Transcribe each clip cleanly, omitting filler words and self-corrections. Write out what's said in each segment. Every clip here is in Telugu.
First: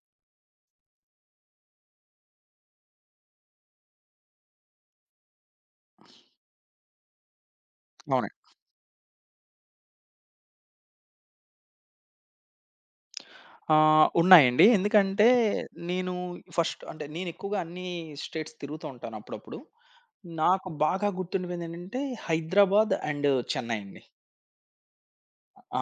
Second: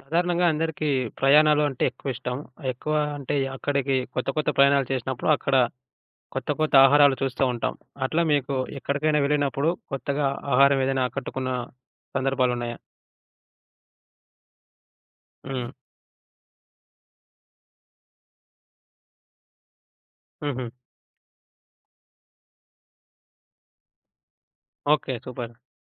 సాధారణంగా అందరికీ ప్రయాణాలు అంటే ఎక్కువ ఇష్టం. ఎక్కువ అంటే అక్కడికి కొత్త కొత్త ప్రయాణాలు చేసినప్పుడు అక్కడ కొత్త కొత్త ఆహారాలు చూస్తూ ఉంటాం. అట్లా అవును. మీకు అవును. ఎక్కడికైనా వెళ్ళినప్పుడు కొత్తగా ఆహారం ఏదైనా ఆకట్టుకున్న సందర్భాలున్నాయా? ఉన్నాయండి. ఎందుకంటే హ్మ్. నేను ఫస్ట్ అంటే నేను ఎక్కువగా అన్ని స్టేట్స్ తిరుగుతూ ఉంటాను అప్పుడప్పుడు. హుహు. నాకు బాగా గుర్తుండిపోయిందేంటంటే 'హైదరాబాద్' అండ్ 'చెన్నై' అండి. ఓకే. సూపర్. ఆ!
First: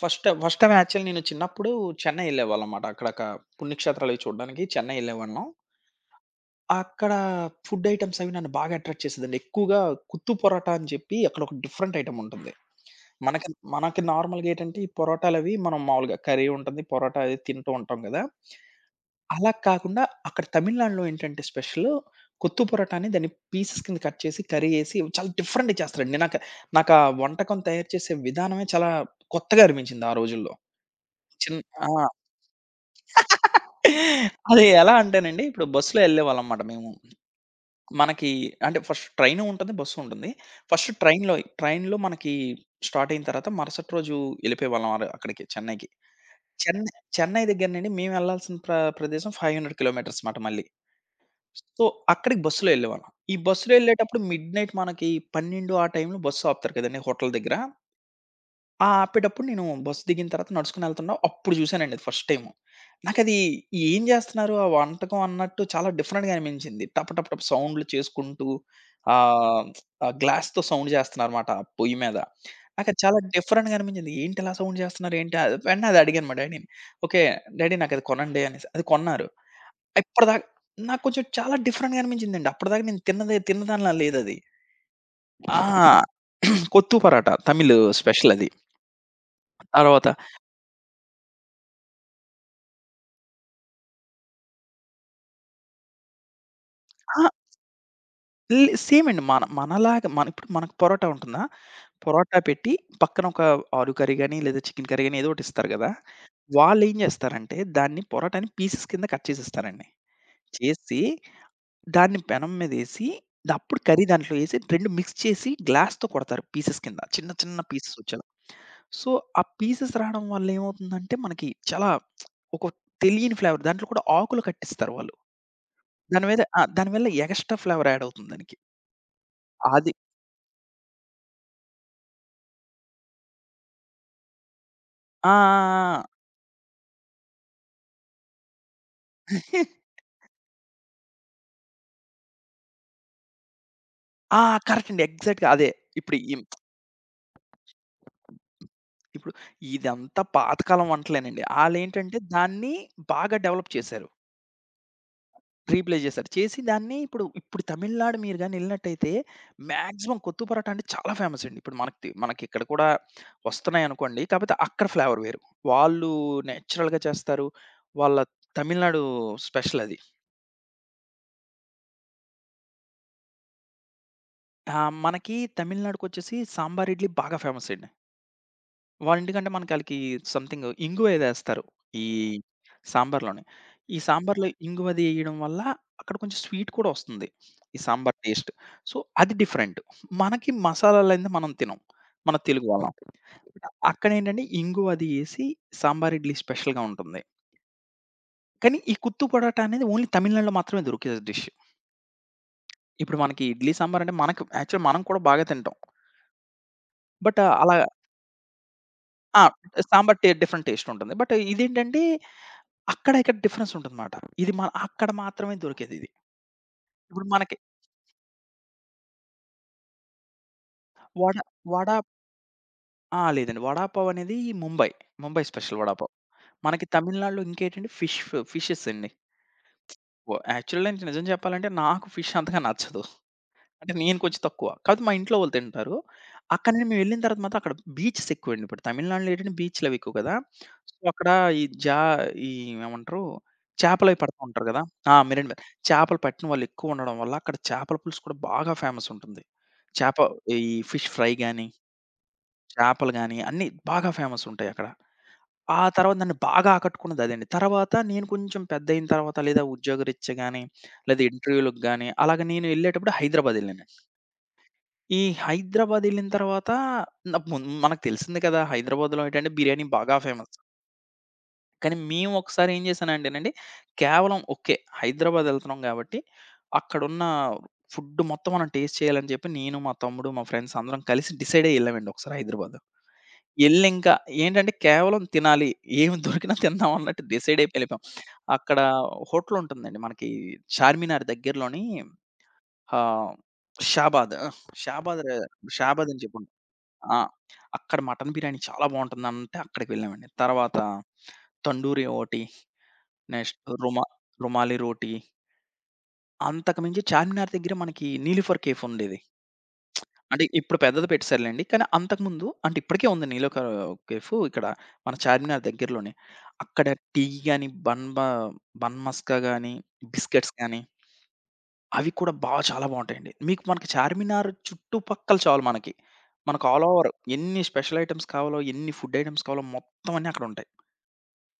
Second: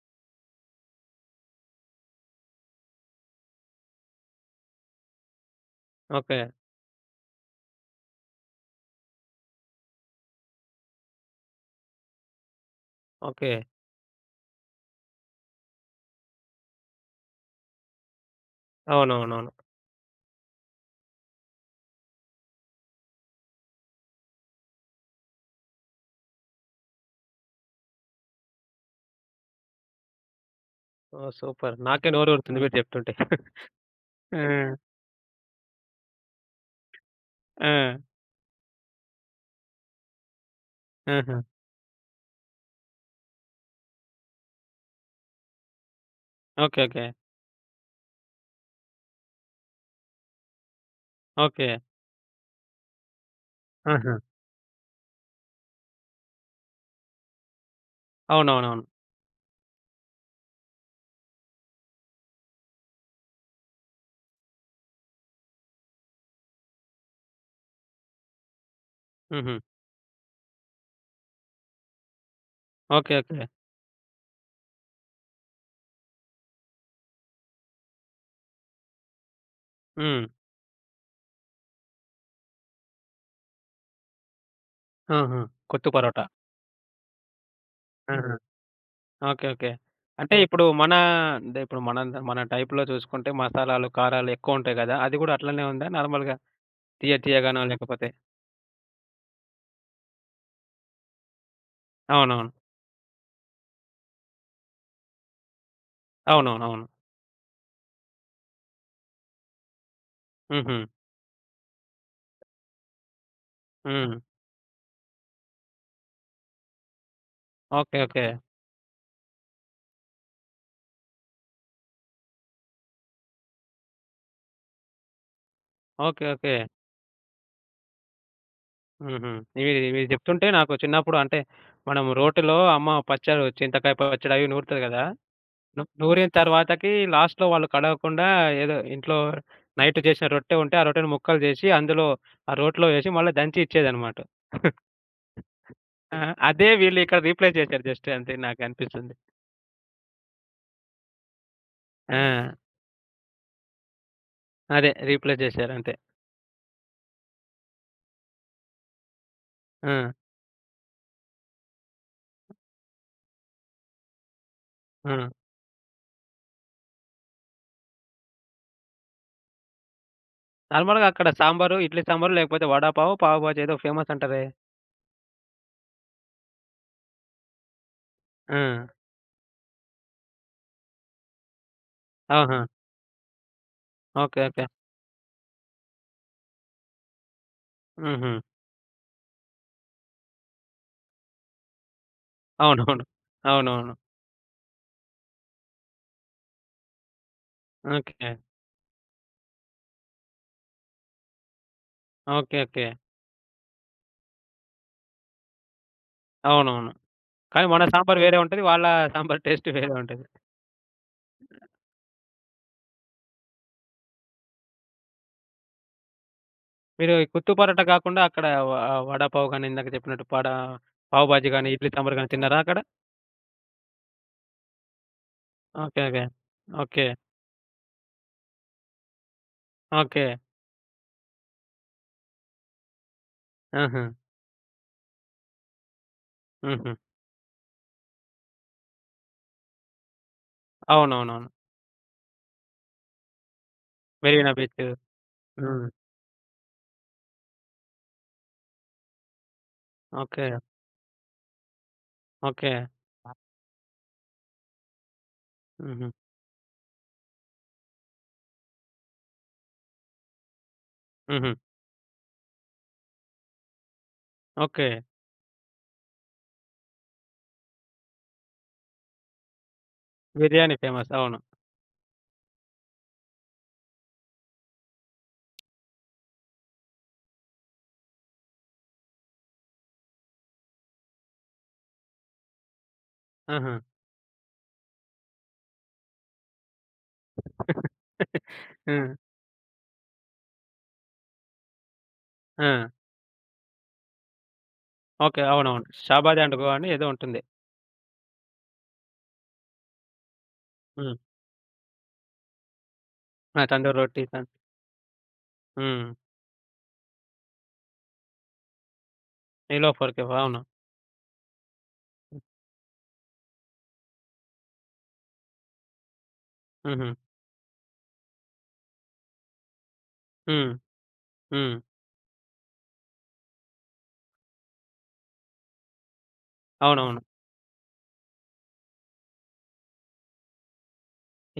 ఫస్ట్ ఫస్ట్ టైమ్ యాక్చువల్లీ నేను చిన్నప్పుడు చెన్నై ఎళ్ళేవాళ్ళనమాట. అక్కడ ఒక పుణ్యక్షేత్రాలు అవి చూడడానికి చెన్నై ఎళ్ళేవాళ్ళం. ఓకే. అక్కడ ఫుడ్ ఐటెమ్స్ అవి నన్ను బాగా అట్రాక్ట్ చేసేదండి. ఎక్కువగా కుత్తు పరోటా అని చెప్పి అక్కడ ఒక డిఫరెంట్ ఐటెమ్ ఉంటుంది. మనకి ఓకే. మనకి నార్మల్‌గా ఏంటంటే ఈ పరోటాలవి మనం మామూలుగా కర్రీ ఉంటుంది. పరోటా అది తింటూ ఉంటాం గదా! అలా అవునవునవును. కాకుండా అక్కడ తమిళనాడులో ఏంటంటే స్పెషల్ కొత్తు పొరాటాని దాన్ని పీసెస్ కింద కట్ చేసి, కర్రీ ఏసి చాలా డిఫరెంట్‌గా చేస్తారండి. నాకు నాకు ఆ వంటకం తయారు చేసే విధానమే చాలా కొత్తగా అనిపించింది ఆ రోజుల్లో. ఓహ్! చిన్ సూపర్. ఆ! నాకే నోరూరుతుంది మీరు చెప్తుంటే. ఆ! అది ఎలా అంటేనండి, ఇప్పుడు బస్సులో ఎళ్ళేవాళ్ళమమాట మేము. ఆ! మనకి అంటే ఫస్ట్ ట్రైను ఉంటుంది, బస్సు ఉంటుంది. ఫస్ట్ ట్రైన్‌లో ఆహా! ట్రైన్‌లో మనకి స్టార్ట్ అయిన తర్వాత మరుసటి రోజు ఎళ్ళిపోయేవాళ్ళం ఆడ అక్కడికి చెన్నైకి. ఓకే. చెన్నై ఓకే. చెన్నై దగ్గర నుండి మేమెళ్ళాల్సిన ప్రదేశం 500 కిలోమీటర్స్ మాట మళ్ళీ. ఓకే. సో, అక్కడికి బస్సులో వెళ్ళేవాళ్ళం. ఈ బస్సులో ఆహా! వెళ్ళేటప్పుడు మిడ్‌నైట్ మనకి 12 ఆ టైంలో బస్సు ఆపుతారు కదండీ హోటల్ దగ్గర. అవునవునవును. ఆ ఆపేటప్పుడు నేను బస్సు దిగిన తర్వాత నడుచుకొని వెళ్తున్నా అప్పుడు చూసానండి అది ఫస్ట్ టైము. నాకది ఏం చేస్తున్నారు ఆ వంటకం అన్నట్టు చాలా డిఫరెంట్‌గా అనిపించింది. టప టప టప సౌండ్‌లు చేసుకుంటూ హుహు. ఆహ్, ఆ గ్లాస్‌తో సౌండ్ చేస్తున్నారన్నమాట ఆ పొయ్యి మీద. నాకది ఓకే. చాలా ఓకే. డిఫరెంట్‌గా అనిపించింది. ఏంటి ఇలా సౌండ్ చేస్తున్నారు ఏంటి? అది- వెంటనే అది అడిగాను మా డ్యాడీని. ఓకే. డ్యాడీ నాకది కొనండి అనేసి. అది కొన్నారు. హ్మ్. ఇప్పటిదాకా నాకు కొంచెం చాలా డిఫరెంట్‌గా అనిపించిందండి. అప్పటిదాకా నేను తిన్నదే తిన్నదానిలా లేదది. ఆహా! ఆ! కొత్తు పరోటా. కొత్తు పరాటా తమిళ్ స్పెషల్ ఆహా! అది. ఓకే. ఓకే. తర్వాత అంటే ఇప్పుడు మన అంటే ఇప్పుడు మన మన టైప్‌లో చూసుకుంటే మసాలాలు, కారాలు ఎక్కువుంటాయి గదా! అది గూడా అట్లనే ఉందా నార్మల్‌గా తియ్య ఆ! తియ్యగానో? అవును. లేకపోతే? లే సేమ్ అండి. మనలాగా మన ఇప్పుడు మనకు పరోటా ఉంటుందా? పరోటా అవునవును. పెట్టి పక్కన ఒక ఆలు కర్రీ గాని, లేదా చికెన్ కర్రీ గాని ఏదో ఒకటి ఇస్తారు గదా! అవునవునవును. వాళ్ళేం జేస్తారంటే దాన్ని పరోటాని పీసెస్ కింద కట్ చేసేస్తారండి. హుహు. చేసి దాన్ని పెనం మీదేసి అప్పుడు కర్రీ హ్మ్. దాంట్లో ఏసి 2 మిక్స్ చేసి గ్లాస్‌తో కొడతారు పీసెస్ కింద. చిన్న చిన్న పీసెస్ ఓకే. వచ్చేలా. ఓకే. సో, ఆ పీసెస్ రాడం వల్ల ఏమవుతుందంటే మనకి చాలా ఒక తెలియని ఫ్లేవర్. దాంట్లో కూడా ఆకులు కట్టిస్తారు వాళ్ళు. ఓకే. దాని మీద ఓకే. ఆ! దాని వల్ల ఎగస్ట్రా ఫ్లేవర్ యాడ్ అవుతుంది దానికి. హుహు. ఇవి అది ఇవి జెప్తుంటే నాకు చిన్నప్పుడు అంటే మనం రోటిలో అమ్మ పచ్చళ్ళు, చింతకాయ పచ్చడి అవి నూరుతది గదా! ఆ! ఆ! నూరిన తర్వాతకి లాస్ట్‌లో వాళ్ళు కడగకుండా ఏదో ఇంట్లో నైట్ చేసిన రొట్టె ఉంటే ఆ రొట్టెని ముక్కలు జేసి అందులో, ఆ రోట్లో వేసి మళ్ళా దంచి ఇచ్చేదన్నమాట. ఆ! ఆ! కరెక్ట్ అండి. ఎగ్జాక్ట్‌గా అదే. ఇప్పుడు ఆ! ఇం అదే వీళ్ళిక్కడ రీప్లేస్ చేశారు, జస్ట్ అంతే నాకనిపిస్తుంది. ఇప్పుడు ఇదంతా పాతకాలం వంటలేనండి. ఆళ్ళేంటంటే ఆ! దాన్ని బాగా డెవలప్ చేశారు. అదే రీప్లేస్ చేశారు అంతే. రీప్లేస్ చేశారు. చేసి దాన్ని ఇప్పుడు తమిళనాడు మీరు గాని ఎళ్ళినట్టయితే ఆ! మాక్సిమం కొత్తు పరోటా అంటే చాలా ఫేమస్ అండి. ఇప్పుడు మనకి, మనకి ఇక్కడ కూడా వస్తున్నాయనుకోండి. కాకపోతే అక్కడ ఆ! ఫ్లేవర్ వేరు. వాళ్ళు నేచురల్‌గా చేస్తారు. వాళ్ళ తమిళనాడు స్పెషల్ అది. నార్మల్‌గా అక్కడ సాంబారు, ఇడ్లీ సాంబారు, లేకపోతే వడాపావు, పావుబాజీ ఏదో ఫేమస్ అంటారే! ఆ! మనకి తమిళనాడుకొచ్చేసి సాంబార్ ఇడ్లీ బాగా ఫేమస్ అండి. ఆ! వాళ్ళింటికంటే మనకాళ్ళకి సంథింగ్ ఇంగువేదేస్తారు. ఈ ఆహా! సాంబార్‌లోనే. ఈ ఓకే. సాంబార్‌లో ఓకే. ఇంగువది ఎయడం వల్ల అక్కడ కొంచెం స్వీట్ కూడా ఒస్తుంది. ఈ సాంబార్ హుహు. టేస్ట్. సో, అది డిఫరెంట్. మనకి మసాలాలైంది మనం తినం. మన తెలుగు వాళ్ళం. అవునవును. ఓకే. అవునవును. అక్కడేంటంటే ఇంగువది ఎసి సాంబార్ ఇడ్లీ స్పెషల్‌గా ఉంటుంది. ఓకే. కానీ ఈ కుత్తు పరోటా అనేది ఓన్లీ తమిళనాడులో మాత్రమే దొరికే డిష్. ఓకే. ఓకే. ఇప్పుడు మనకి ఇడ్లీ సాంబార్ అంటే మనకు యాక్చువల్ మనం కూడా బాగా తింటాం. అవునవును. బట్ కానీ అలా మన సాంబార్ వేరే ఉంటది. వాళ్ళ ఆ! సాంబార్ టేస్ట్ వేరే సాంబార్ ఉంటది. టే డిఫరెంట్ టేస్ట్ ఉంటుంది. బట్ ఇదేంటంటే అక్కడ, ఇక్కడ డిఫరెన్స్ ఉంటదన్నమాట. ఇది మన అక్కడ మాత్రమే దొరికేదిది. మీరు ఇప్పుడు ఈ గుత్తు మనకి పరోటా కాకుండా అక్కడ వడాపావు గాని, ఇందాక చెప్పినట్టు వడ పావుబాజీ గాని, వడ ఇడ్లీ సాంబార్ గాని తిన్నారా అక్కడ? ఆ! లేదండి. వడాపావ్ అనేది Mumbai. Mumbai special okay. Vada pav. Okay. మనకి ఓకే. తమిళనాడులో ఇంకేంటంటే ఫిషెస్ అండి. ఓకే. యాక్చువల్‌గా నిజం చెప్పాలంటే నాకు ఫిష్ అంతగా నచ్చదు. అంటే ఆహా! నేను కొంచెం తక్కువ. కాకపోతే మా ఇంట్లో వాళ్ళు తింటారు. అక్కడ హుహు. మేమెళ్ళిన తర్వాత మాత్రం అక్కడ బీచెస్ ఎక్కువండి. ఇప్పుడు తమిళనాడులో ఏంటంటే బీచ్‌లవి ఎక్కువ కదా! సో, అక్కడ అవునవునవును. ఈ జా ఈ ఏమంటారు? చేపలవి పడతా 'మెరీనా ఉంటారు బీచ్'. కదా! ఆ! మెరైన్ బే హ్మ్. చేపలు పట్టిన వాళ్ళెక్కువ ఉండడం వల్ల అక్కడ చేపల పులుసు కూడా బాగా ఫేమస్ ఉంటుంది. చేప ఓకే. ఈ ఫిష్ ఫ్రై గాని, ఓకే. చేపలు గాని అన్నీ బాగా ఫేమస్ ఉంటాయక్కడ. ఆ హుహు. తర్వాత నన్ను బాగా ఆకట్టుకున్నది అదండి. తర్వాత నేను కొంచెం పెద్దయిన తర్వాత లేదా ఉద్యోగరీత్యా గాని, లేదా హుహు. ఇంటర్వ్యూ‌లకి గాని అలాగ నేను ఎళ్ళేటప్పుడు హైదరాబాద్ ఎళ్ళాను. ఓకే. ఈ హైదరాబాద్ ఎళ్ళిన తర్వాత న ముం మనకు తెలిసింది కదా! హైదరాబాద్‌లో ఏంటంటే బిర్యానీ బాగా ఫేమస్. బిర్యానీ ఫేమస్. అవును. కానీ మేము ఒకసారి ఏం చేశానంటేనండి, కేవలం ఓకే. హైదరాబాద్ ఎళ్తున్నాం కాబట్టి, అక్కడున్న ఫుడ్ మొత్తం మనం టేస్ట్ చేయాలని చెప్పి నేను, మా తమ్ముడు, మా ఫ్రెండ్స్ అందరం కలిసి డిసైడ్ అయ్యి ఎళ్ళామండి ఒకసారి హైదరాబాద్. ఆహా! ఎళ్ళింకా ఏంటంటే కేవలం తినాలి. ఏమి దొరికినా తిందాం అన్నట్టు డిసైడ్ అయిపోయి ఎళ్ళిపోయాం. అక్కడ హ్మ్. హోటల్ ఉంటుందండి మనకి చార్మినార్ దగ్గరలోని ఆ! ఆహ్, షాబాద్. ఆ! షాబాద్, ఓకే. ర- అవునవును. షాబాద్ అని చెప్పి 'షాబాద్ ఉంటుంది. అండ్ గో' అని ఏదో ఆ! ఉంటుంది. అక్కడ మటన్ బిర్యానీ చాలా బావుంటుందంటే అక్కడికి వెళ్ళామండి. తర్వాత హ్మ్. తండూరి ఒకటి, నెక్స్ట్ ఆ! తందూరి రుమా రొటీస్ రుమాలి రోటీ. హ్మ్. అంతకు మించి చార్మినార్ దగ్గర మనకి నీలోఫర్ కేఫ్ ఉండేది. 'నిలోఫర్ కేఫ్' అంటే అవును. ఇప్పుడు పెద్దది పెట్టేసారులెండి. కానీ అంతకుముందు అంటే ఇప్పటికే ఉంది నీలోఫర్ కేఫ్ ఇక్కడ మన చార్మినార్ దగ్గరలోనే. అక్కడ హుహు. టీ గాని, బన్ బ బన్ మస్కా గాని, బిస్కెట్స్ హ్మ్. గాని హ్మ్. అవి కూడా చాలా బావుంటాయండి. మీకు మనకి చార్మినార్ చుట్టుపక్కల చాలు మనకి. మనకు ఆల్ ఓవర్ అవునవును. ఎన్ని స్పెషల్ ఐటెమ్స్ కావాలో, ఎన్ని ఫుడ్ ఐటెమ్స్ కావాలో మొత్తం అన్నీ అక్కడుంటాయి.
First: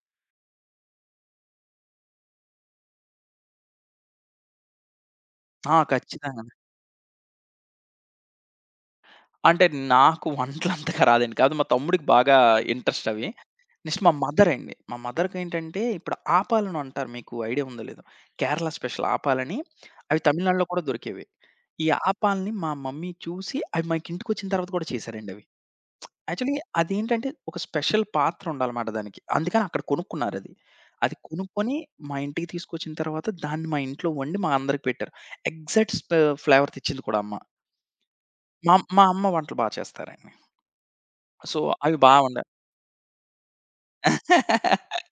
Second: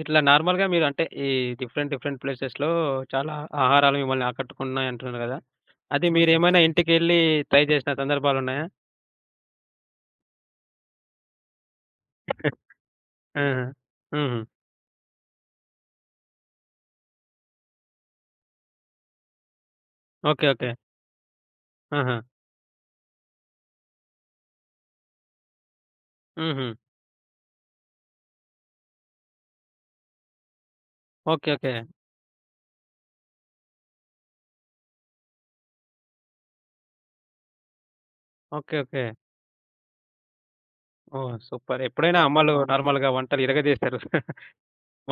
ఇట్లా నార్మల్‌గా మీరు అంటే ఈ డిఫరెంట్ డిఫరెంట్ ప్లేసెస్‌లో చాలా ఆహారాలు మిమ్మల్ని ఆకట్టుకున్నాయి అంటున్నారు గదా! ఆ! అది ఖచ్చితంగా. మీరేమైనా ఇంటికెళ్ళి ట్రై జేసిన సందర్భాలున్నాయా? అంటే నాకు వంటలంతగా రాదండి. కాపోతే మా తమ్ముడికి బాగా ఇంట్రెస్ట్ అవి. ఆహా! నెక్స్ట్ మా హుహు. మదరండి. మా మదర్‌కేంటంటే ఇప్పుడు ఆపాలను అంటారు. మీకు ఐడియా ఉందో లేదో. కేరళ స్పెషల్ ఆపాలని. అవి ఓకే. తమిళనాడులో ఓకే. కూడా దొరికేవి. ఈ ఆహా! ఆపాలని మా మమ్మీ చూసి అవి మనకి ఇంటికొచ్చిన తర్వాత కూడా చేశారండి అవి. యాక్చువల్లీ హుహు. అదేంటంటే ఒక స్పెషల్ పాత్ర ఉండాలన్నమాట దానికి. అందుకని అక్కడ కొనుక్కున్నారది. అది అది ఓకే. ఓకే. కొనుక్కొని మా ఇంటికి తీసుకొచ్చిన తర్వాత దాన్ని మా ఇంట్లో వండి మా అందరికి పెట్టారు. ఎగ్జాక్ట్ స్పె ఫ్లేవర్ తెచ్చింది కూడా అమ్మ. మా ఓకే. మా ఓకే. అమ్మ వంటలు బా చేస్తారండి. ఓహ్! So, super. అవి బా ఎప్పుడైనా వండా అమ్మలు నార్మల్‌గా వంటలు ఇరగదీస్తారు.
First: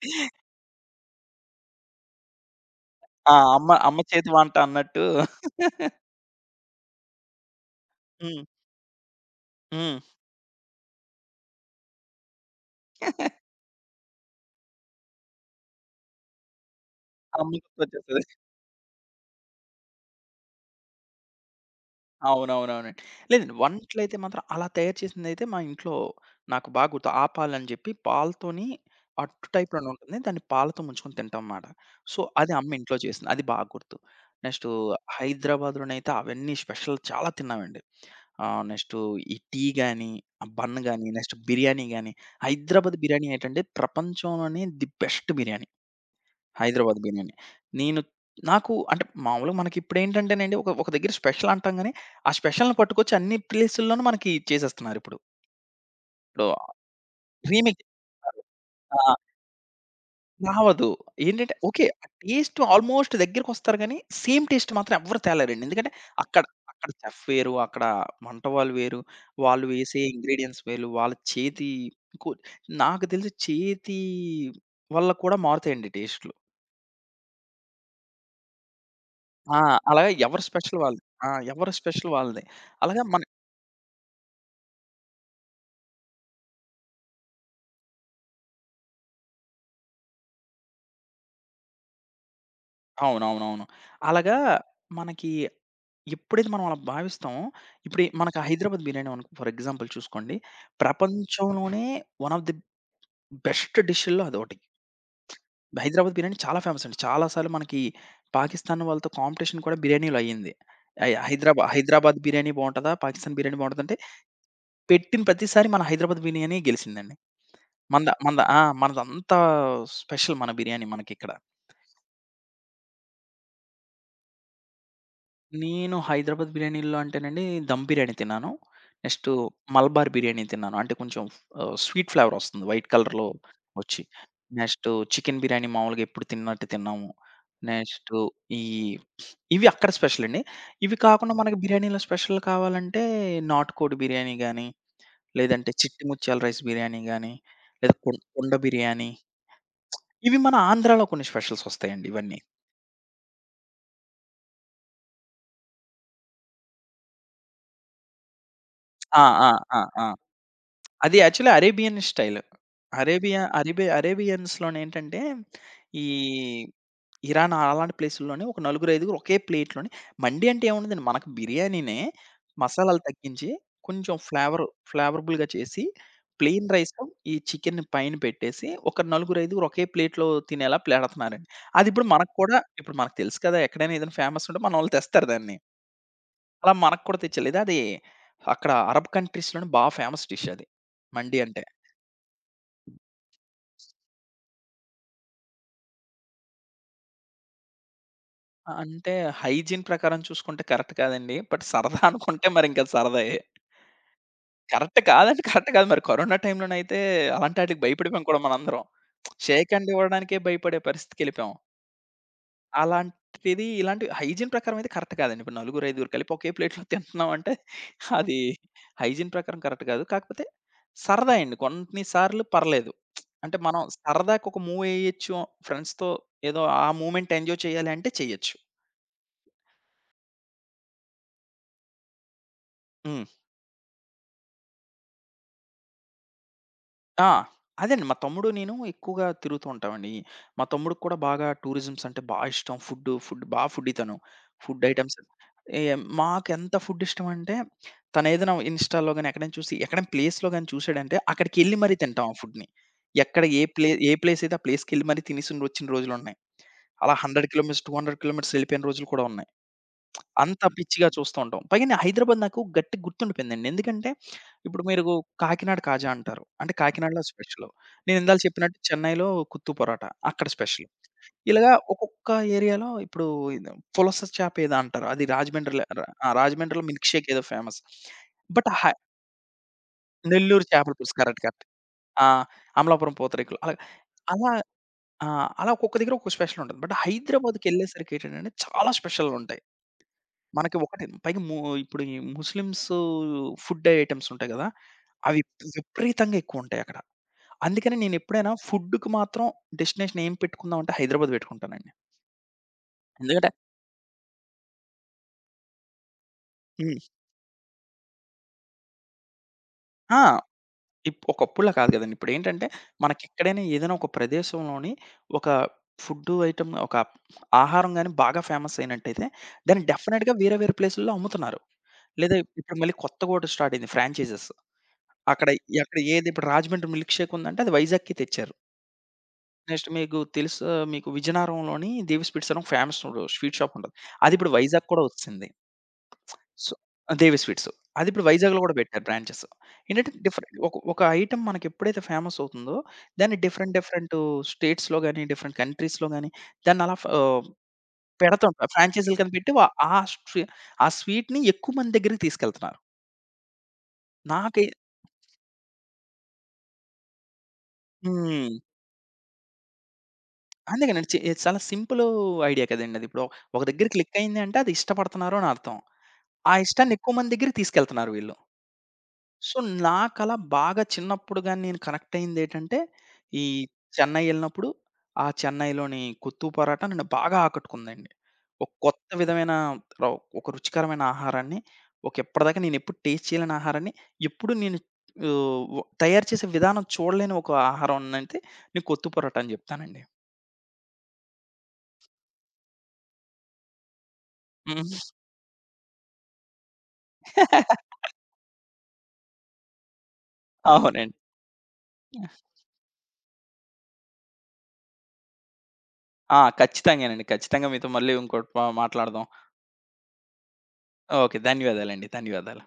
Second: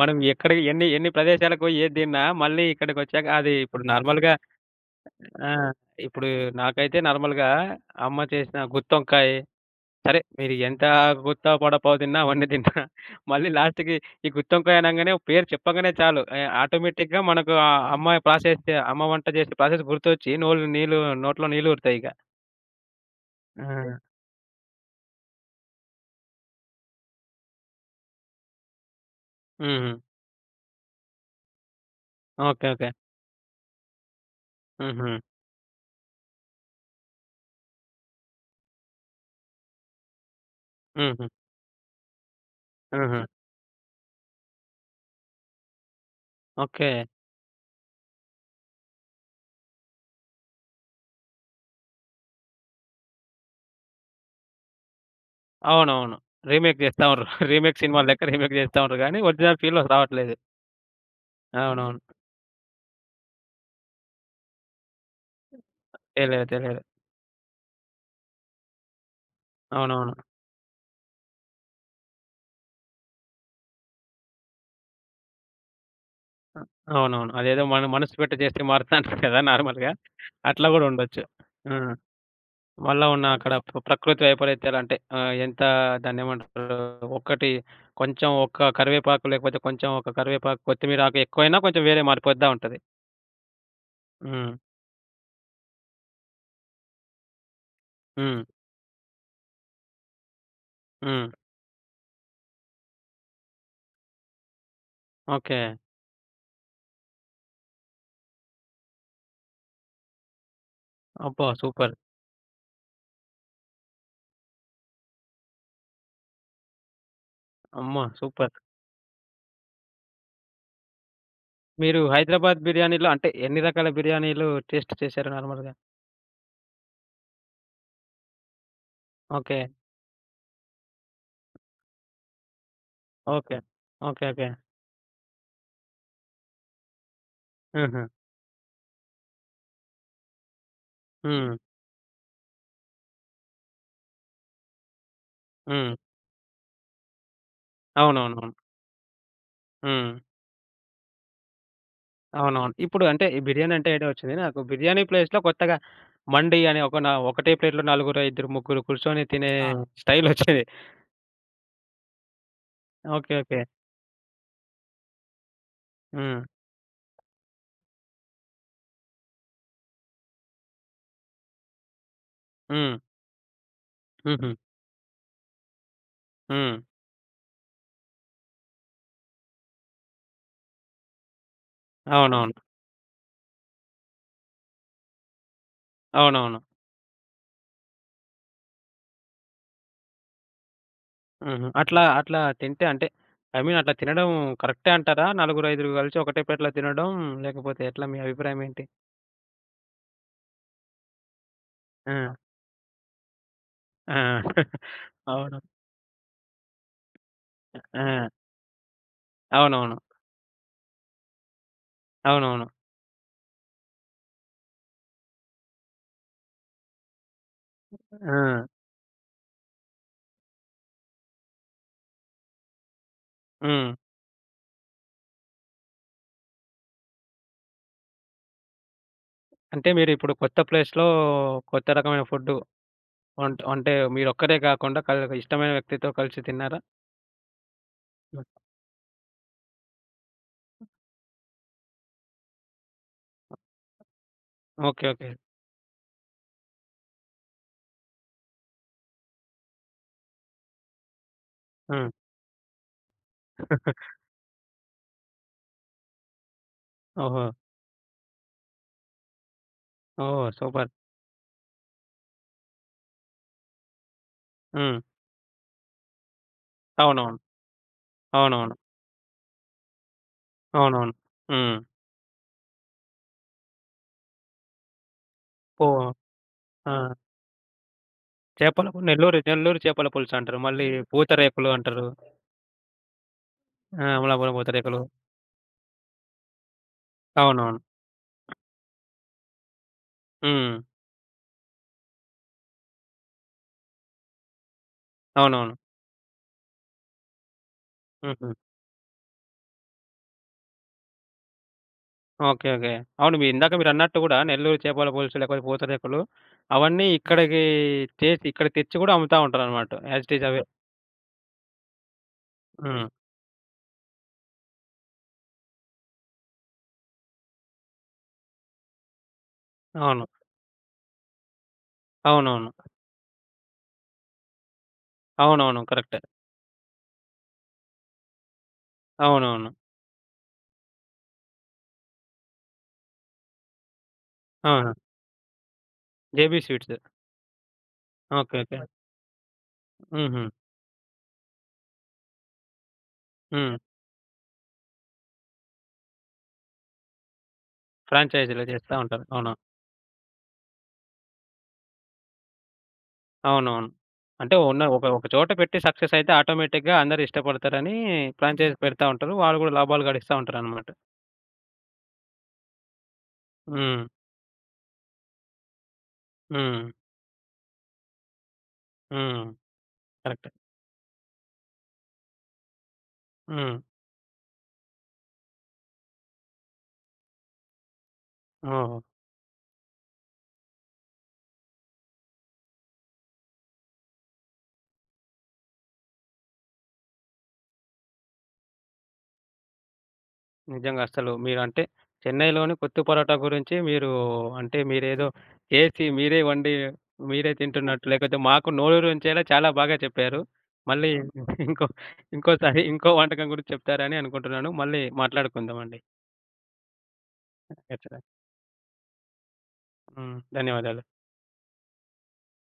మనం ఎక్కడ ఎన్ని ఎన్ని ప్రదేశాలకు పోయి ఏది తిన్నా మళ్ళీ ఇక్కడికొచ్చాక ఆ! అది అమ్మ ఇప్పుడు అమ్మ చేతి నార్మల్‌గా. వంట అన్నట్టు. ఆ! ఇప్పుడు నాకైతే నార్మల్‌గా అమ్మ హ్మ్. చేసిన గుత్తొంకాయ. హ్మ్. సరే మీరు ఎంత గుత్త, వడపావు తిన్నా, అవన్నీ తిన్నా మళ్ళీ లాస్ట్‌కి ఈ గుత్తొంకాయ అనంగానే, పేరు చెప్పంగానే చాలు. ఆహ్, ఆటోమేటిక్‌గా అమ్మ మనకు ఆ అమ్మ గుర్తొచ్చేస్తది. ప్రాసెస్, అమ్మ వంట చేసే ప్రాసెస్ గుర్తొచ్చి నోళ్ళు నీళ్ళు, నోట్లో నీళ్లూరుతాయి ఇక. అవునవునవునండి. లేదండి. ఆ! వంటలైతే మాత్రం అలా తయారు చేసిందైతే మా ఇంట్లో నాకు బాగా గుర్తు. ఆపాలని జెప్పి పాలతోని అట్టు టైప్‌లోనే హ్మ్. ఉంటుంది. దాన్ని పాలతో ముంచుకొని తింటాం మాట. సో, అది ఓకే. అమ్మ ఓకే. ఇంట్లో చేసింది. అది బాగా గుర్తు. నెక్స్టు హుహు. హైదరాబాద్‌లోనైతే అవన్నీ స్పెషల్ చాలా తిన్నామండి. నెక్స్టు ఈ టీ గాని, ఆ బన్ గాని, హ్మ్. నెక్స్ట్ బిర్యానీ గాని, హైదరాబాద్ ఆహా! బిర్యానీ ఏంటంటే ప్రపంచంలోనే the best biryani. Okay. Hyderabad biryani. నేను నాకు అంటే మామూలుగా మనకిప్పుడేంటంటేనండి ఒక ఒక దగ్గర స్పెషల్ అంటాం గానీ, ఆ స్పెషల్‌ని పట్టుకొచ్చి అన్ని ప్లేసుల్లోనూ మనకి చేసేస్తున్నారిప్పుడు. అవునవును. ఇప్పుడు రీమేక్ ఇప్పుడు జేస్తా ఉండ్రు. రీమేక్ రీమేక్ సినిమా లెక్క చేస్తున్నారు. రీమేక్ జేస్తా ఉండ్రు ఆ! గానీ, ఒరిజినల్ ఫీల్ రావట్లేదు. రావదు. ఏంటంటే ఓకే. అవునవును. టేస్ట్ ఆల్‌మోస్ట్ దగ్గరికొస్తారు గానీ, సేమ్ టేస్ట్ మాత్రం ఎవ్వరు తేలేరండి. ఎందుకంటే అక్కడ తెలీదు. తెలీదు. అక్కడ చెఫ్ వేరు, అక్కడ వంట వాళ్ళు వేరు, వాళ్ళు వేసే అవునవును. ఇంగ్రీడియెంట్స్ వేరు, వాళ్ళ చేతి కు నాకు తెలిసి చేతి వల్ల కూడా మారుతాయండి టేస్ట్‌లు. అ అవునవును. అదేదో మన మనసు పెట్టి చేస్తే మారుతుంటారు కదా ఆ! నార్మల్‌గా. అలాగా ఎవరి అట్లా స్పెషల్ గూడా వాళ్ళది. ఉండొచ్చు. ఆ! ఎవరి ఆ! స్పెషల్ వాళ్ళది. అలాగా మళ్ళా మన ఉన్న అక్కడ ప్రకృతి వైపరీత్యాలు అంటే ఆహ్, ఎంత దాన్నేమంటారు? ఒక్కటి కొంచెం ఒక్క కరివేపాకు, లేకపోతే కొంచెం ఒక కరివేపాకు, కొత్తిమీర ఆకు ఎక్కువైనా కొంచెం వేరే మారిపోద్దా ఉంటది. అవునవునవును. అలాగా హ్మ్. మనకి ఎప్పుడైతే మనం అలా భావిస్తామో, ఇప్పుడు మనకు హ్మ్. హైదరాబాద్ బిర్యానీ అనుకో ఫర్ ఎగ్జాంపుల్ చూసుకోండి. హ్మ్. ప్రపంచంలోనే వన్ ఆఫ్ ది బెస్ట్ డిష్‌ల్లో అదొకటి. ఓకే. హైదరాబాద్ బిర్యానీ చాలా ఫేమస్ అండి. చాలా సార్లు మనకి పాకిస్తాన్ వాళ్ళతో కాంపిటీషన్ కూడా బిర్యానీలో అయింది. హై అబ్బా! హైదరాబాద్ సూపర్. హైదరాబాద్ బిర్యానీ బావుంటదా? పాకిస్తాన్ బిర్యానీ బావుంటదంటే పెట్టిన ప్రతిసారి మన హైదరాబాద్ బిర్యానీ గెలిసిందండి. అమ్మ! మనద మనద సూపర్. ఆ! మనదంతా స్పెషల్ మన బిర్యానీ మనకిక్కడ. మీరు హైదరాబాద్ బిర్యానీలో అంటే ఎన్ని రకాల బిర్యానీలు టేస్ట్ చేశారు నార్మల్‌గా? నేను హైదరాబాద్ బిర్యానీల్లో అంటేనండి దమ్ బిర్యానీ తిన్నాను. Next okay. మలబార్ బిర్యానీ తిన్నాను. అంటే కొంచెం స్వీట్ ఫ్లేవర్ వస్తుంది వైట్ కలర్‌లో ఓకే. వచ్చి. Okay. Okay. Next chicken biryani మామూలుగా ఎప్పుడు తిన్నట్టు తిన్నాము. ఆహా! నెక్స్టు ఈ ఇవి అక్కడ స్పెషల్ అండి. ఇవి కాకుండా హ్మ్. మనకి బిర్యానీలో స్పెషల్ కావాలంటే నాటుకోడి బిర్యానీ గాని, లేదంటే హ్మ్. చిట్టి ముత్యాల రైస్ బిర్యానీ గాని, లేదా అవునవునవును. కుండ బిర్యానీ. హ్మ్. ఇవి మన ఆంధ్రాలో కొన్ని స్పెషల్స్ వస్తాయండి ఇవన్నీ. అవునవును. ఇప్పుడు అంటే ఈ బిర్యానీ అంటే ఐడియా వచ్చింది. నాకు బిర్యానీ ప్లేస్‌లో కొత్తగా మండి అని ఒక, నా ఒకటే ప్లేట్‌లో నలుగురో, ఇద్దరు, ముగ్గురు కూర్చొని ఆ! ఆ! తినే ఆ! ఆ! ఆ! స్టైల్ వచ్చింది. అది actually Arabian style. Okay. Arabia okay. అరేబి అరేబియన్స్‌లోనేంటంటే, ఈ హ్మ్. ఇరాన్ అలాంటి ప్లేసుల్లోనే ఒక నలుగురు, ఐదుగురు ఒకే ప్లేట్‌లోని మండి అంటే ఏముండదండి. మనకు బిర్యానీనే హ్మ్. మసాలాలు తగ్గించి, కొంచెం హుహు. ఫ్లేవరబుల్‌గా చేసి, ప్లెయిన్ హ్మ్. రైస్‌లో ఈ చికెన్ పైన పెట్టేసి, ఒక నలుగురు, ఐదుగురు ఒకే ప్లేట్‌లో తినేలా పెడుతున్నారండి. అదిప్పుడు మనకు అవునవును. కూడా ఇప్పుడు మనకు తెలుసు కదా! ఎక్కడైనా ఏదైనా ఫేమస్ ఉంటే మనోళ్ళు తెస్తారు దాన్ని. అవునవును. అలా మనకు కూడా తెచ్చలేదు. అది అక్కడ అరబ్ కంట్రీస్‌లోనే బా ఫేమస్ డిష్ అది. మండి అంటే. హుహు. అట్లా అట్లా తింటే అంటే, ఐ మీన్ అట్లా తినడం కరెక్టే అంటారా? నలుగురు, ఐదుగురు కలిసి ఒకటే ప్లేట్‌లో తినడం లేకపోతే ఎట్లా? మీ అభిప్రాయం ఆ! ఏంటి? అంటే హైజీన్ ప్రకారం చూసుకుంటే కరెక్ట్ కాదండి. బట్ సరదా ఆ! అనుకుంటే మరింక సరదాయే. ఆ! కరెక్ట్ కాదంటే అవును. కరెక్ట్ కాదు. మరి కరోనా టైంలోనైతే అలాంటాటికి భయపడిపోయాం ఆ! కూడా మనందరం. షేక్ హ్యాండ్ అవునవును. ఇవ్వడానికే భయపడే పరిస్థితికెళ్ళిపోయాం. అవునవును. అలాంటిది ఇలాంటి హైజీన్ ప్రకారం అయితే కరెక్ట్ కాదండి. ఇప్పుడు నలుగురు, ఐదుగురు కలిపి ఒకే ప్లేట్‌లో తింటున్నామంటే హ్మ్. అది ఆ! హైజీన్ ప్రకారం కరెక్ట్ కాదు. కాకపోతే సరదా అండి. కొన్ని సార్లు పర్లేదు. అంటే మనం హ్మ్. సరదాకి ఒక మూవ్ ఎయొచ్చు. ఫ్రెండ్స్‌తో ఏదో ఆ మూవ్‌మెంట్ ఎంజాయ్ చేయాలి అంటే చేయొచ్చు. అంటే మీరిప్పుడు కొత్త ప్లేస్‌లో కొత్త రకమైన ఫుడ్డు హ్మ్. వంట్ అంటే మీరొక్కరే కాకుండా ఇష్టమైన వ్యక్తితో కలిసి తిన్నారా? ఆ! అదేండి. మా హ్మ్. తమ్ముడు, నేను ఎక్కువగా తిరుగుతూ ఉంటామండి. మా తమ్ముడికి కూడా బాగా టూరిజమ్స్ అంటే బా ఇష్టం. ఫుడ్డు, ఫుడ్ బా ఫుడ్డీ తను. Food okay. Items okay. ఏ మాకెంత ఫుడ్ ఇష్టమంటే, తనేదైనా ఇన్‌స్టాలో గాని, ఎక్కడైనా ప్లేస్‌లో గాని చూసాడంటే, అక్కడికెళ్ళి మరీ హ్మ్. తింటాం ఆ ఫుడ్‌ని. ఎక్కడ ఏ ప్లే ఏ ప్లేస్ అయితే ఆ ప్లేస్‌కెళ్ళి మరీ తినేసి వచ్చిన రోజులున్నాయి. అలా 100 ఓహో! కిలోమీటర్స్, 200 కిలోమీటర్స్ ఎళ్ళిపోయిన రోజులు కూడా ఉన్నాయి. ఓహ్! అంత సూపర్. పిచ్చిగా చూస్తూ ఉంటాం. పైగా హైదరాబాద్ నాకు గట్టిగా గుర్తుండిపోయిందండి. ఎందుకంటే హ్మ్. మీరు కాకినాడ కాజా అంటారు. అంటే కాకినాడలో అవునవును. స్పెషల్. నేను ఇందాక అవునవును. చెప్పినట్టు చెన్నైలో కుత్తు పరోటా అక్కడ స్పెషల్. అవునవును. ఇలాగా హ్మ్. ఒక్కొక్క ఏరియాలో ఇప్పుడు ఇది పులస చాప్ ఏదో అంటారు. అది రాజమండ్రిలో పో రా ఆ! రాజమండ్రిలో మిల్క్ ఆ! షేక్ ఏదో ఫేమస్. బట్ చేపల హై పు నెల్లూరు, నెల్లూరు చేపల పులుసు అంటారు. నెల్లూరు మళ్ళీ చేపల పులుసు కరెక్ట్. కరెక్ట్. పూతరేకులు అంటారు. ఆ! అమలాపురం పూతరేకులు అలా ఆ! అలా అమలాపురం పూతరేకులు. ఆ! అలా ఒక్కొక్క దగ్గర ఒక్కొక్క స్పెషల్ ఉంటది. బట్ అవునవును. హైదరాబాద్‌కెళ్ళేసరికి ఏంటంటే చాలా స్పెషల్‌లుంటాయి. మనకి హ్మ్. ఒకటి పైగా ము ఇప్పుడు ఈ ముస్లిమ్స్ ఫుడ్ ఐటెమ్స్ ఉంటాయి గదా! అవి అవునవును. విపరీతంగా ఎక్కువుంటాయి అక్కడ. అందుకని హుహు. నేనెప్పుడైనా ఫుడ్‌కి మాత్రం డెస్టినేషన్ ఏం పెట్టుకుందామంటే హైదరాబాద్ పెట్టుకుంటానండి. ఓకే. ఓకే. అవును. మీ ఎందుకంటే ఇందాక మీరన్నట్టు గూడా నెల్లూరు చేపల పులుసు, లేకపోతే పూతరేకులు హ్మ్. అవన్నీ ఇక్కడికి చేసి ఇక్కడ తెచ్చి గూడా అమ్ముతా ఉంటారనమాట, ఆ! యాస్ ఇట్ ఈజ్ అవే. ఒకప్పుడులా కాదు గదండీ. ఇప్పుడేంటంటే హ్మ్. మనకెక్కడైనా ఏదైనా ఒక ప్రదేశంలోని ఒక ఫుడ్డు ఐటెమ్ ఒక ఆహారం గాని బాగా ఫేమస్ అయినట్టయితే దాన్ని అవును. డెఫినిట్‌గా వేరే వేరే ప్లేసుల్లో అమ్ముతున్నారు. లేదా అవునవును. ఇప్పుడు మళ్ళీ కొత్తగా ఒకటి స్టార్ట్ అయింది ఫ్రాంచైజెస్. అక్కడ అవునవును. ఎక్కడ కరెక్టే. ఏది ఇప్పుడు రాజమండ్రి మిల్క్ షేక్ ఉందంటే అది వైజాగ్‌కి తెచ్చారు. అవునవును. నెక్స్ట్ మీకు తెలుసా మీకు విజయనగరంలోని దేవి స్వీట్స్ అని ఒక ఫేమస్ స్వీట్ షాప్ ఉంటది. అది ఇప్పుడు వైజాగ్ కూడా ఆ! వచ్చిసింది. JB so sweets. Devi sweets. అది ఇప్పుడు ఓకే. వైజాగ్‌లో కూడా ఓకే. పెట్టారు బ్రాంచెస్. ఏంటంటే హుహు. డిఫరెంట్ ఒక ఒక ఐటెమ్ మనకి ఎప్పుడైతే ఫేమస్ అవుతుందో దాన్ని డిఫరెంట్ హ్మ్. డిఫరెంట్ స్టేట్స్‌లో గాని, డిఫరెంట్ కంట్రీస్‌లో గాని దాన్ని ఫ్రాంచైజీలో పెడుతుంటారు. చేస్తా ఫ్రాంచైజీలు ఉంటారు. కింద పెట్టి అవును. వా ఆ స్ట్రీ ఆ స్వీట్‌ని ఎక్కువ మంది దగ్గరికి తీసుకెళ్తున్నారు. అవునవును. అంటే నాకే ఉన్న ఒక ఒక చోట పెట్టి సక్సెస్ అయితే ఆటోమేటిక్‌గా అందరూ ఇష్టపడతారని హ్మ్. ఫ్రాంచైజ్ పెడతా ఉంటారు. వాళ్ళు గూడా లాభాలు గడిస్తా అంతే ఉంటారనమాట. కదండీ. చాలా సింపుల్ ఐడియా కదండీ అది. ఇప్పుడు ఒక దగ్గర హ్మ్. క్లిక్ అయింది అంటే అది ఇష్టపడుతున్నారు అని అర్థం. ఆ హ్మ్. ఇష్టాన్ని ఎక్కువ మంది దగ్గరికి తీసుకెళ్తున్నారు వీళ్ళు. హ్మ్. సో, నాకలా కరెక్ట్. బాగా చిన్నప్పుడు గాని నేను కనెక్ట్ అయిందేటంటే, ఈ హ్మ్. చెన్నై ఎళ్ళినప్పుడు, ఆ చెన్నైలోని కొత్తు పరాటా నన్ను బాగా ఆకట్టుకుందండి. ఒక ఓహో! కొత్త విధమైన ర ఒక రుచికరమైన ఆహారాన్ని, ఒక ఇప్పటిదాకా నేనెప్పుడు టేస్ట్ చేయలేని ఆహారాన్ని, ఎప్పుడు నేను ఆహ్, వ తయారు చేసే విధానం చూడలేని ఒక ఆహారాన్నయితే నేను కొత్తు పరోటా అని జెప్తానండి. నిజంగా అసలు మీరంటే చెన్నైలోని కొత్తు పరోటా గురించి మీరు, అంటే హ్మ్. మీరేదో చేసి, మీరే వండి, మీరే తింటున్నట్టు, లేకపోతే మాకు నోరూరించేలా చాలా బాగా చెప్పారు. మళ్ళీ అవునండి. ఇంకో ఇంకోసారి ఇంకో వంటకం గురించి చెప్తారని అనుకుంటున్నాను. మళ్ళీ మాట్లాడుకుందామండి. ఆ! ఖచ్చితంగానండి. ఖచ్చితంగా మీతో మళ్ళీ ఖచ్చితంగా. ఇంకోటి మాట్లాడదాం. హ్మ్. ధన్యవాదాలు. ఓకే. ధన్యవాదాలండి. ధన్యవాదాలు.